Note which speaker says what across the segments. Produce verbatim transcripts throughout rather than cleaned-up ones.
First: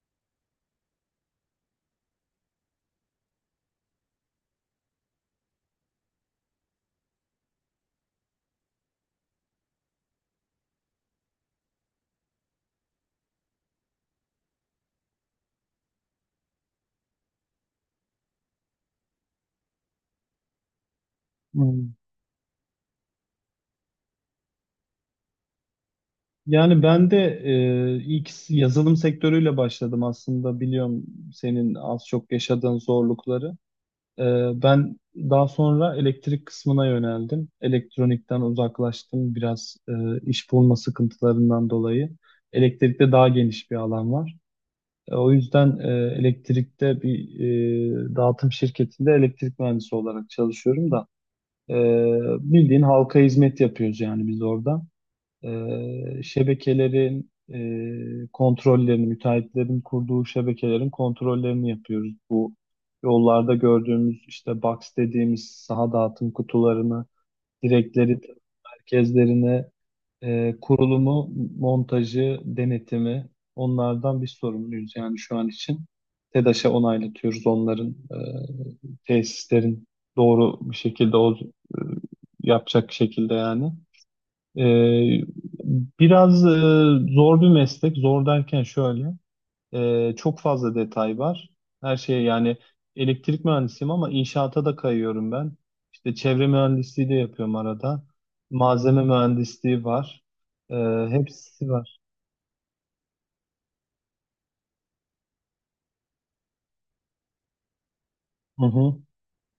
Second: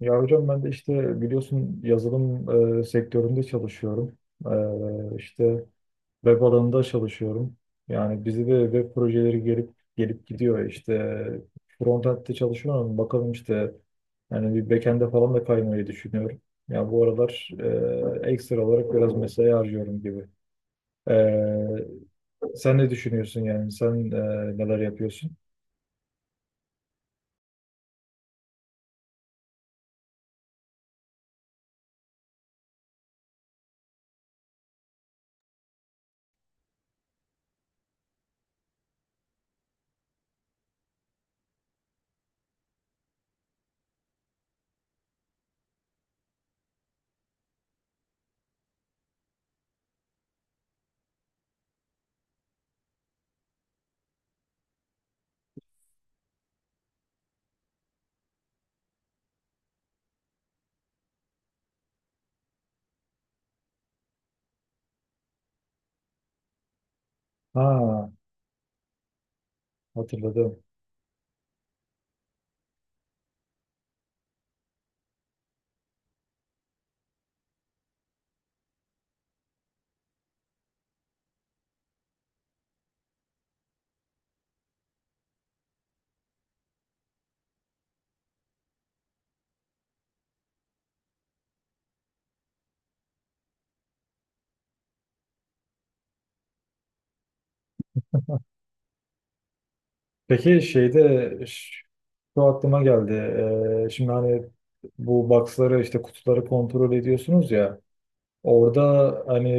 Speaker 1: Ya hocam ben de işte biliyorsun yazılım e, sektöründe çalışıyorum. E, işte web alanında çalışıyorum. Yani bizi de web projeleri gelip gelip gidiyor. İşte frontend'de çalışıyorum. Bakalım işte yani bir backend'e falan da kaymayı düşünüyorum. Ya bu aralar e, ekstra olarak biraz mesai harcıyorum gibi. E,
Speaker 2: Hmm.
Speaker 1: Sen ne düşünüyorsun yani? Sen e, neler yapıyorsun?
Speaker 2: Yani ben de e, ilk yazılım sektörüyle başladım aslında biliyorum senin az çok yaşadığın zorlukları. E, Ben daha sonra elektrik kısmına yöneldim. Elektronikten uzaklaştım biraz e, iş bulma sıkıntılarından dolayı. Elektrikte daha geniş bir alan var. E, o yüzden e, elektrikte bir e, dağıtım şirketinde elektrik mühendisi olarak çalışıyorum da e, bildiğin halka hizmet yapıyoruz yani biz orada. E, şebekelerin e, kontrollerini, müteahhitlerin kurduğu şebekelerin kontrollerini yapıyoruz. Bu yollarda gördüğümüz işte box dediğimiz saha dağıtım kutularını,
Speaker 1: Ha,
Speaker 2: direkleri, merkezlerini, e,
Speaker 1: hatırladım.
Speaker 2: kurulumu, montajı, denetimi onlardan biz sorumluyuz yani şu an için. TEDAŞ'a onaylatıyoruz onların e, tesislerin doğru bir şekilde o, e, yapacak şekilde yani. Ee, Biraz e, zor bir meslek. Zor derken şöyle, e, çok fazla detay var. Her şey yani elektrik mühendisiyim ama inşaata da kayıyorum ben. İşte çevre mühendisliği de yapıyorum arada. Malzeme mühendisliği var.
Speaker 1: Peki
Speaker 2: Ee,
Speaker 1: şeyde
Speaker 2: Hepsi
Speaker 1: ş-
Speaker 2: var.
Speaker 1: şu aklıma geldi. Ee, şimdi hani bu box'ları işte kutuları kontrol ediyorsunuz ya.
Speaker 2: Hı
Speaker 1: Orada
Speaker 2: hı.
Speaker 1: hani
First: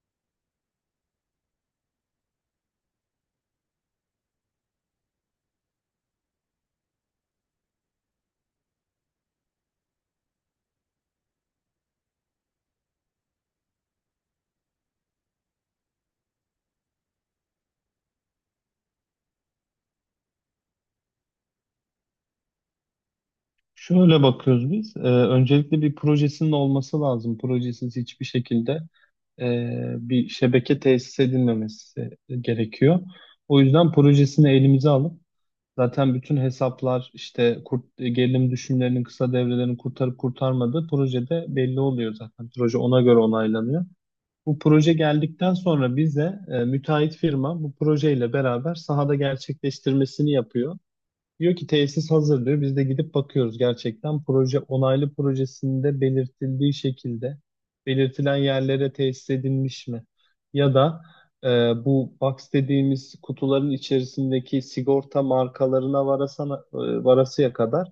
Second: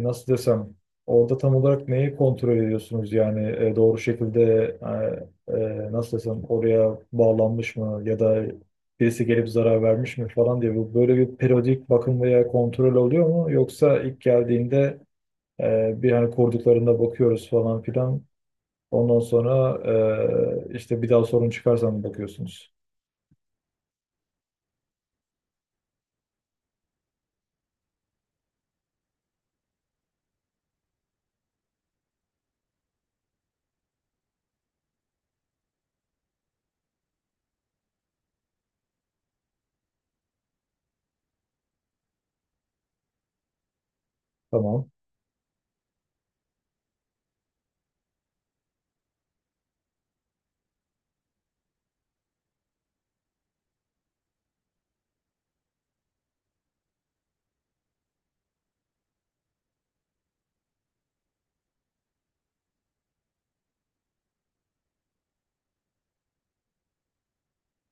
Speaker 1: e, nasıl desem orada tam olarak neyi kontrol ediyorsunuz yani E, doğru şekilde e, e, nasıl desem oraya bağlanmış mı ya da birisi gelip zarar vermiş mi falan diye bu böyle bir periyodik bakım veya kontrol oluyor mu yoksa ilk geldiğinde e, bir hani kurduklarında bakıyoruz falan filan. Ondan sonra e, işte bir daha sorun çıkarsa mı bakıyorsunuz?
Speaker 2: Şöyle bakıyoruz biz. Ee, öncelikle bir projesinin olması lazım. Projesiz hiçbir şekilde e, bir şebeke tesis edilmemesi gerekiyor. O yüzden projesini elimize alıp zaten bütün hesaplar işte kurt, gerilim düşümlerinin kısa devrelerini kurtarıp kurtarmadığı projede belli oluyor zaten. Proje ona göre onaylanıyor. Bu
Speaker 1: Tamam.
Speaker 2: proje geldikten sonra bize e, müteahhit firma bu projeyle beraber sahada gerçekleştirmesini yapıyor. Diyor ki tesis hazır diyor. Biz de gidip bakıyoruz gerçekten. Proje onaylı projesinde belirtildiği şekilde belirtilen yerlere tesis edilmiş mi? Ya da e, bu box dediğimiz kutuların içerisindeki sigorta markalarına varasana, e, varasıya kadar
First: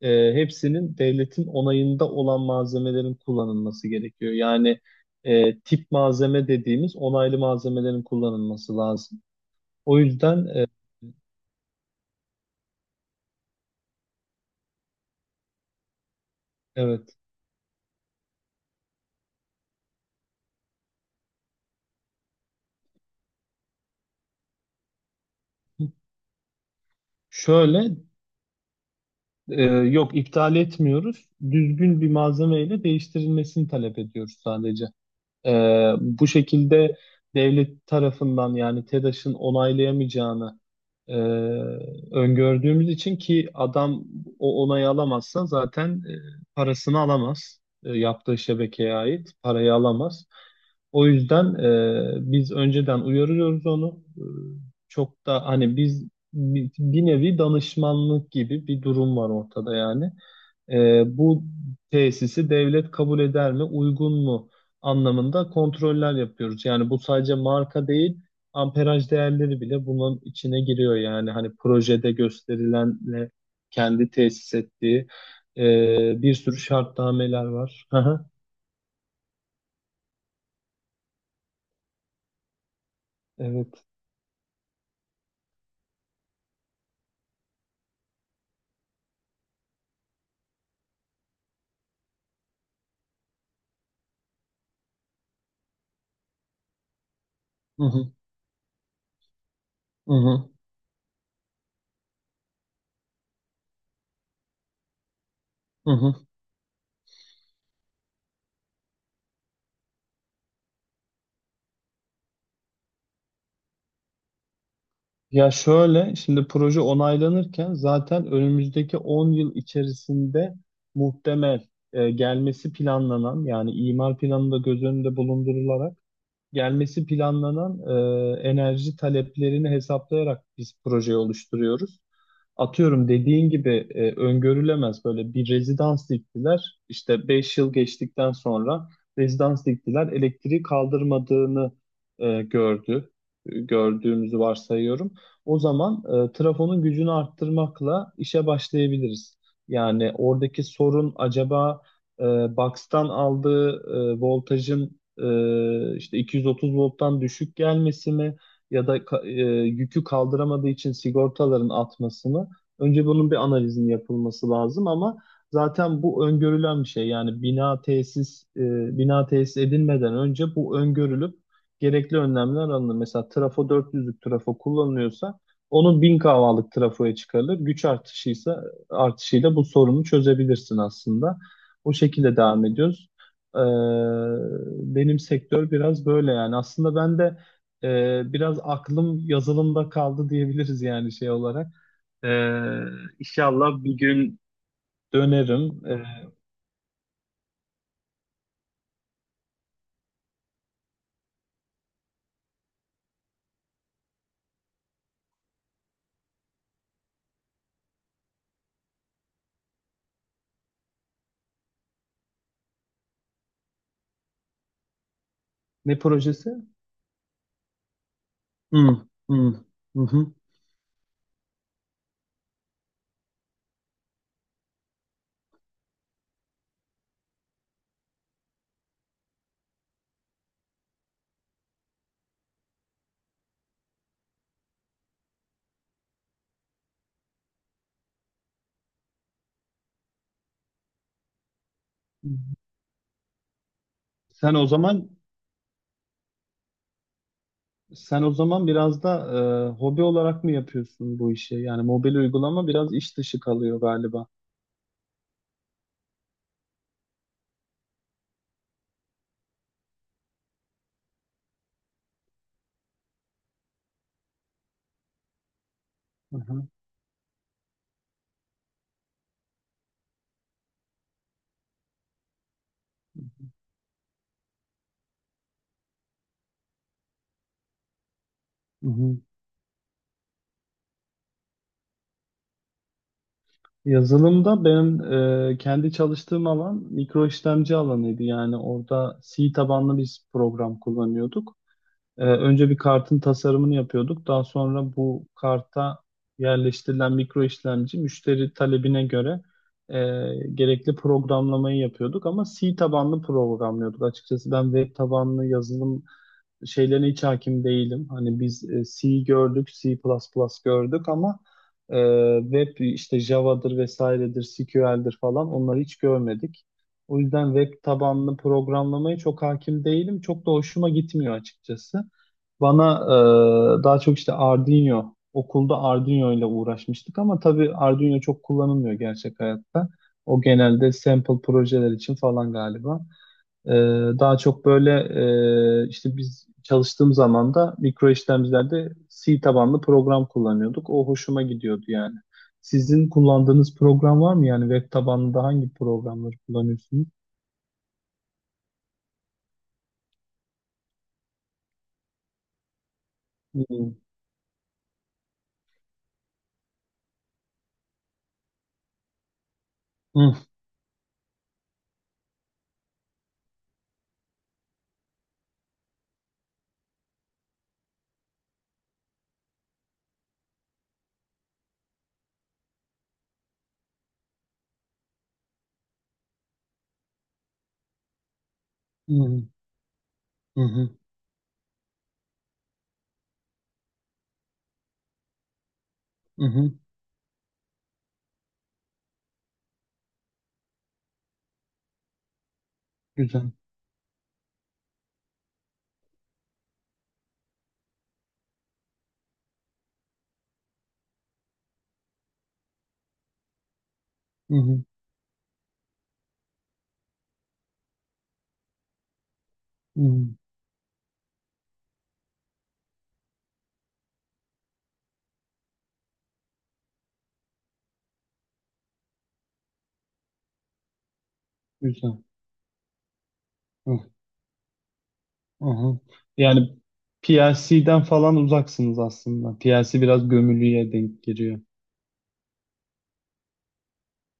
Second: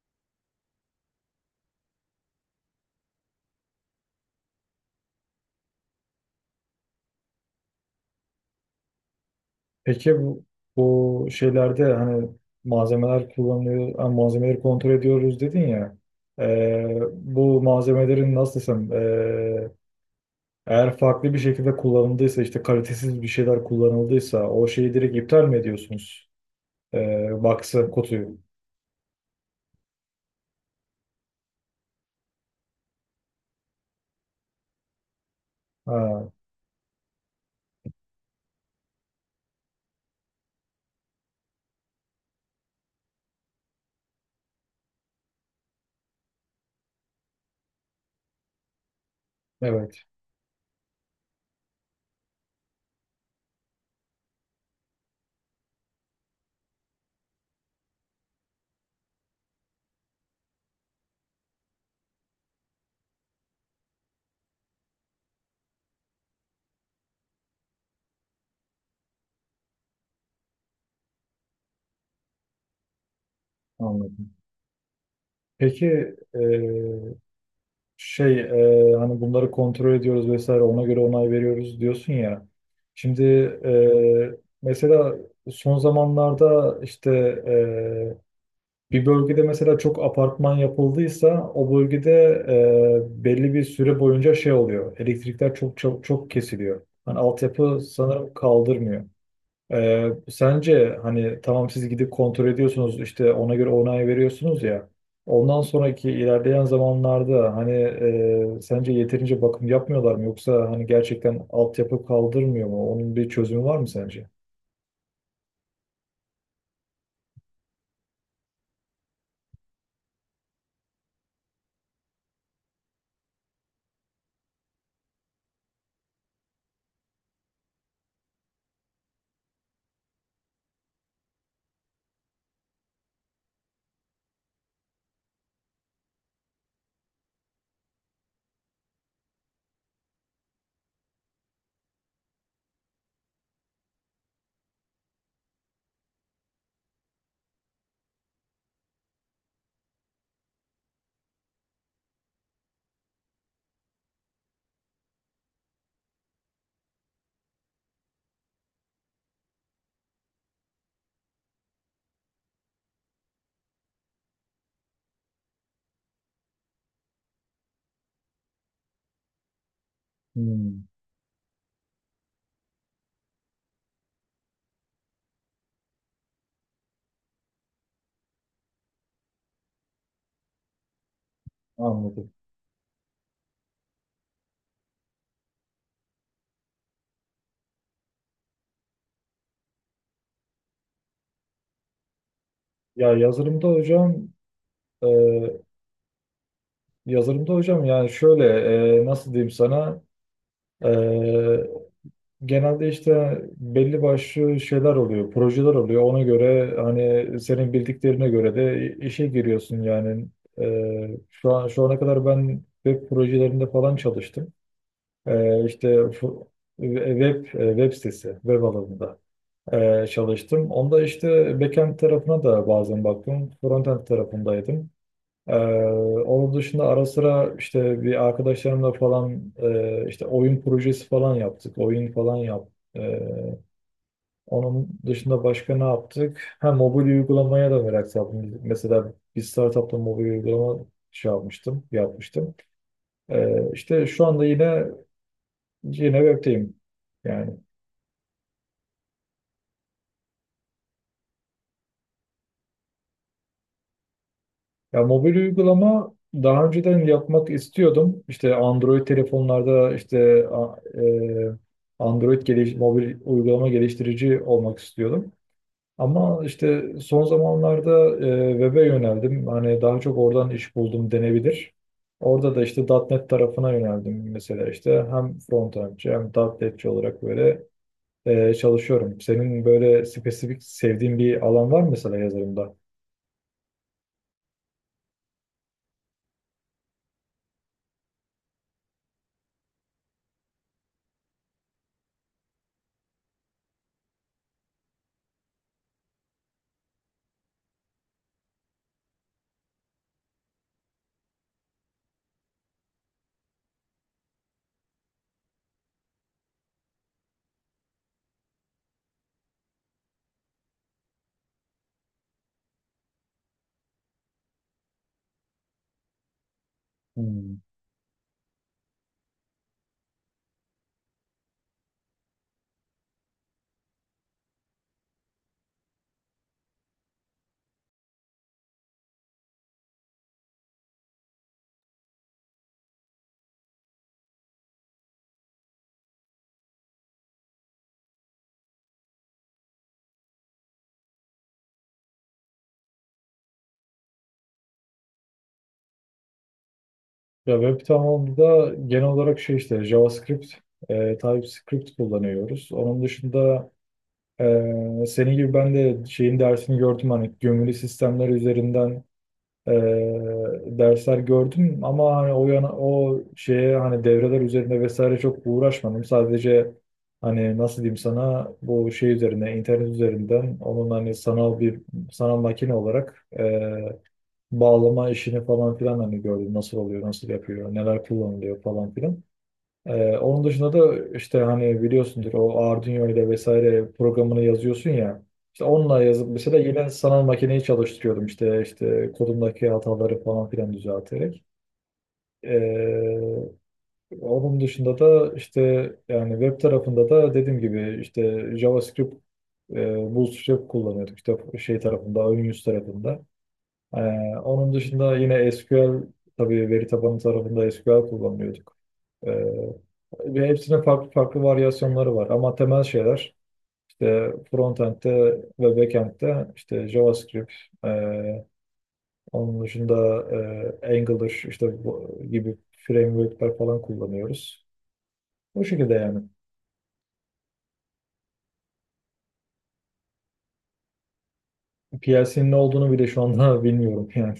Speaker 2: e, hepsinin devletin onayında olan malzemelerin kullanılması gerekiyor. Yani e, tip malzeme dediğimiz onaylı malzemelerin kullanılması lazım. O
Speaker 1: Peki bu,
Speaker 2: yüzden e,
Speaker 1: bu şeylerde hani malzemeler kullanılıyor, ha, malzemeleri kontrol ediyoruz dedin ya. E,
Speaker 2: evet.
Speaker 1: bu malzemelerin nasıl desem e, eğer farklı bir şekilde kullanıldıysa işte kalitesiz bir şeyler kullanıldıysa o şeyi direkt iptal mi ediyorsunuz? E, box'ı,
Speaker 2: Şöyle
Speaker 1: kutuyu.
Speaker 2: Ee, yok iptal etmiyoruz. Düzgün bir malzemeyle değiştirilmesini talep ediyoruz sadece. Ee, bu
Speaker 1: Ha,
Speaker 2: şekilde devlet tarafından yani TEDAŞ'ın onaylayamayacağını e, öngördüğümüz için ki adam o onayı alamazsa zaten e, parasını alamaz. E, yaptığı şebekeye ait parayı
Speaker 1: evet
Speaker 2: alamaz. O yüzden e, biz önceden uyarıyoruz onu. E, çok da hani biz bi- bir nevi danışmanlık gibi bir durum var ortada yani. E, bu tesisi devlet kabul eder mi, uygun mu anlamında kontroller yapıyoruz. Yani bu sadece marka değil, amperaj değerleri bile bunun içine giriyor. Yani hani projede gösterilenle kendi
Speaker 1: anladım.
Speaker 2: tesis ettiği
Speaker 1: Peki
Speaker 2: e, bir sürü şartnameler var. Hı hı,
Speaker 1: şey e, hani bunları kontrol ediyoruz vesaire ona göre onay veriyoruz diyorsun ya. Şimdi
Speaker 2: evet.
Speaker 1: e, mesela son zamanlarda işte e, bir bölgede mesela çok apartman yapıldıysa o bölgede e, belli bir süre boyunca şey oluyor. Elektrikler çok çok çok kesiliyor. Hani altyapı
Speaker 2: Hı hı,
Speaker 1: sanırım kaldırmıyor. Ee,
Speaker 2: hı hı,
Speaker 1: sence hani tamam siz gidip kontrol ediyorsunuz işte ona göre onay veriyorsunuz ya ondan
Speaker 2: hı
Speaker 1: sonraki
Speaker 2: hı.
Speaker 1: ilerleyen zamanlarda hani e, sence yeterince bakım yapmıyorlar mı yoksa hani gerçekten altyapı kaldırmıyor mu? Onun bir çözümü var mı sence?
Speaker 2: Ya şöyle, şimdi proje onaylanırken zaten önümüzdeki on yıl içerisinde muhtemel e, gelmesi planlanan yani imar planında göz önünde bulundurularak gelmesi planlanan e, enerji taleplerini hesaplayarak biz projeyi oluşturuyoruz. Atıyorum dediğin gibi e, öngörülemez böyle bir rezidans diktiler. İşte beş yıl geçtikten sonra rezidans diktiler. Elektriği kaldırmadığını e, gördü. E, Gördüğümüzü varsayıyorum. O zaman e, trafonun gücünü arttırmakla işe başlayabiliriz. Yani oradaki sorun acaba e, box'tan aldığı e, voltajın e, işte iki yüz otuz volttan düşük gelmesi mi? Ya da ka- e, yükü kaldıramadığı için sigortaların atmasını. Önce bunun bir analizin yapılması lazım ama zaten bu öngörülen bir şey. Yani bina tesis e, bina tesis edilmeden önce bu
Speaker 1: Hmm,
Speaker 2: öngörülüp gerekli önlemler alınır. Mesela trafo dört yüzlük trafo kullanılıyorsa onun bin kavalık trafoya çıkarılır. Güç artışıysa artışıyla bu sorunu çözebilirsin aslında. O
Speaker 1: anladım.
Speaker 2: şekilde devam ediyoruz. Ee, Benim sektör biraz böyle yani. Aslında ben de e, biraz aklım yazılımda kaldı diyebiliriz yani şey olarak. Ee,
Speaker 1: Ya yazılımda
Speaker 2: inşallah bir
Speaker 1: hocam
Speaker 2: gün
Speaker 1: e,
Speaker 2: dönerim. Ee,
Speaker 1: Yazılımda hocam yani şöyle e, nasıl diyeyim sana. E, Genelde işte belli başlı şeyler oluyor, projeler oluyor. Ona göre hani senin bildiklerine göre de işe giriyorsun yani. Ee, şu an şu ana kadar ben web projelerinde falan çalıştım. Ee, işte
Speaker 2: ne
Speaker 1: fu-
Speaker 2: projesi?
Speaker 1: web e, web sitesi, web
Speaker 2: Hı,
Speaker 1: alanında
Speaker 2: hı, hı
Speaker 1: ee,
Speaker 2: hı.
Speaker 1: çalıştım. Onda işte backend tarafına da bazen baktım. Frontend tarafındaydım. Ee, Onun dışında ara sıra işte bir arkadaşlarımla falan e, işte oyun projesi falan yaptık. Oyun falan yaptık. Onun dışında başka ne yaptık? Ha, mobil uygulamaya da merak saldım. Mesela bir startupta mobil uygulama şey yapmıştım, yapmıştım. Ee, işte şu anda
Speaker 2: Sen o
Speaker 1: yine
Speaker 2: zaman
Speaker 1: yine web'teyim. Yani
Speaker 2: sen o zaman biraz da e, hobi olarak mı yapıyorsun bu işi? Yani mobil uygulama biraz iş dışı kalıyor galiba.
Speaker 1: ya mobil uygulama daha önceden yapmak istiyordum. İşte Android telefonlarda işte a- e, Android geliş, mobil uygulama geliştirici olmak istiyordum.
Speaker 2: Hı
Speaker 1: Ama
Speaker 2: hı,
Speaker 1: işte son zamanlarda e, web'e yöneldim. Hani daha çok oradan iş buldum denebilir. Orada da işte .nokta .NET tarafına yöneldim mesela işte hem frontendçi hem .nokta .netçi olarak böyle e,
Speaker 2: hı hı.
Speaker 1: çalışıyorum. Senin böyle spesifik sevdiğin bir alan var mı mesela yazılımda?
Speaker 2: Yazılımda benim e, kendi çalıştığım alan mikro işlemci alanıydı. Yani orada C tabanlı biz program kullanıyorduk. Ee, önce bir kartın tasarımını yapıyorduk. Daha sonra bu karta yerleştirilen mikro işlemci müşteri talebine göre e, gerekli programlamayı yapıyorduk. Ama C tabanlı programlıyorduk. Açıkçası ben web tabanlı yazılım şeylerine hiç hakim değilim. Hani biz e, C gördük, C++ gördük ama e, web işte Java'dır vesairedir, S Q L'dir falan onları hiç görmedik. O yüzden
Speaker 1: Hmm.
Speaker 2: web tabanlı programlamaya çok hakim değilim. Çok da hoşuma gitmiyor açıkçası. Bana e, daha çok işte Arduino, okulda Arduino ile uğraşmıştık ama tabii Arduino çok kullanılmıyor gerçek hayatta. O genelde sample projeler için falan galiba. E, Daha çok böyle e, işte biz çalıştığım zaman da mikro işlemcilerde C tabanlı program kullanıyorduk. O hoşuma gidiyordu yani. Sizin kullandığınız program var mı? Yani web tabanlı da hangi programları kullanıyorsunuz?
Speaker 1: Ya web tamamında genel olarak şey işte JavaScript, e, TypeScript kullanıyoruz. Onun
Speaker 2: Hı
Speaker 1: dışında
Speaker 2: hı
Speaker 1: e, senin gibi ben de şeyin dersini gördüm hani gömülü sistemler üzerinden e, dersler gördüm ama hani o yana o şeye hani devreler üzerinde vesaire çok uğraşmadım. Sadece hani nasıl diyeyim sana bu şey üzerine internet üzerinden onun hani sanal bir sanal makine olarak e, bağlama işini falan filan hani gördüm nasıl oluyor nasıl yapıyor neler kullanılıyor falan filan.
Speaker 2: hı
Speaker 1: Ee, onun dışında
Speaker 2: hı
Speaker 1: da işte hani biliyorsundur o Arduino ile vesaire programını yazıyorsun ya. İşte onunla yazıp
Speaker 2: hı
Speaker 1: mesela
Speaker 2: hı.
Speaker 1: yine sanal makineyi çalıştırıyordum işte işte kodumdaki hataları falan filan düzelterek. Ee,
Speaker 2: Güzel.
Speaker 1: Onun dışında da işte yani web tarafında da dediğim gibi işte JavaScript, e, Bootstrap kullanıyorduk işte şey tarafında, ön yüz tarafında. Ee,
Speaker 2: Hı
Speaker 1: Onun
Speaker 2: hı
Speaker 1: dışında yine S Q L tabii veri tabanı tarafında S Q L kullanıyorduk.
Speaker 2: hı.
Speaker 1: Ve hepsinin farklı farklı varyasyonları var. Ama temel şeyler işte frontend'de ve backend'de işte JavaScript, e, onun dışında e, Angular işte bu
Speaker 2: Güzel.
Speaker 1: gibi framework'ler falan
Speaker 2: Hı
Speaker 1: kullanıyoruz.
Speaker 2: hı
Speaker 1: Bu şekilde
Speaker 2: hı.
Speaker 1: yani.
Speaker 2: Yani P L C'den falan uzaksınız aslında. P L C biraz gömülüye denk giriyor.
Speaker 1: P L C'nin ne olduğunu bile şu anda bilmiyorum yani.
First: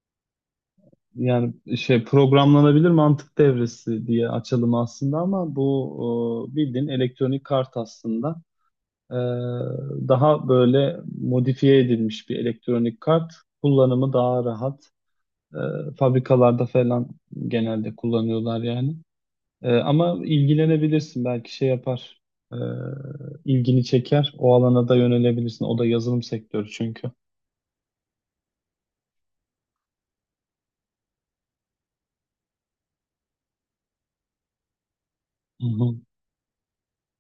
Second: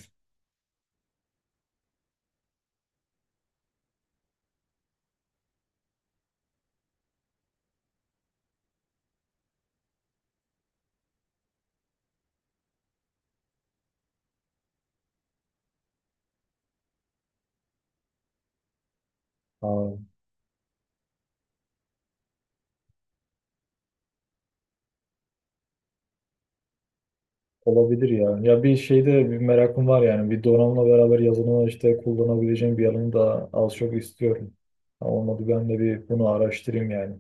Speaker 2: Yani şey programlanabilir mantık devresi diye açalım aslında ama bu e, bildiğin elektronik kart aslında. E, Daha böyle modifiye edilmiş bir elektronik kart. Kullanımı daha rahat. E, Fabrikalarda falan genelde kullanıyorlar yani. Ee,
Speaker 1: Aa,
Speaker 2: ama ilgilenebilirsin belki şey yapar. Ee, ilgini çeker. O alana da yönelebilirsin. O da yazılım sektörü çünkü.
Speaker 1: olabilir ya. Ya bir şeyde bir merakım var yani. Bir donanımla beraber yazılımı işte kullanabileceğim bir alanı da az çok istiyorum. Ha, olmadı
Speaker 2: Hı
Speaker 1: ben de
Speaker 2: hı,
Speaker 1: bir bunu araştırayım yani.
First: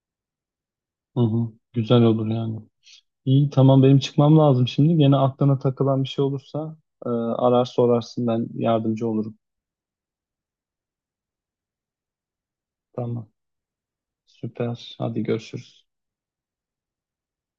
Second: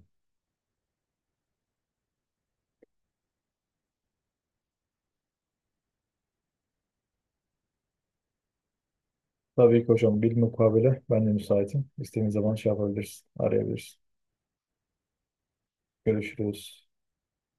Speaker 2: hı hı. Güzel olur yani. İyi tamam benim çıkmam lazım şimdi. Gene aklına takılan bir şey olursa e, arar sorarsın ben yardımcı olurum.
Speaker 1: Tabii ki hocam. Bilmukabele ben de müsaitim. İstediğiniz zaman şey yapabiliriz,
Speaker 2: Tamam.
Speaker 1: arayabiliriz.
Speaker 2: Süper. Hadi görüşürüz.
Speaker 1: Görüşürüz.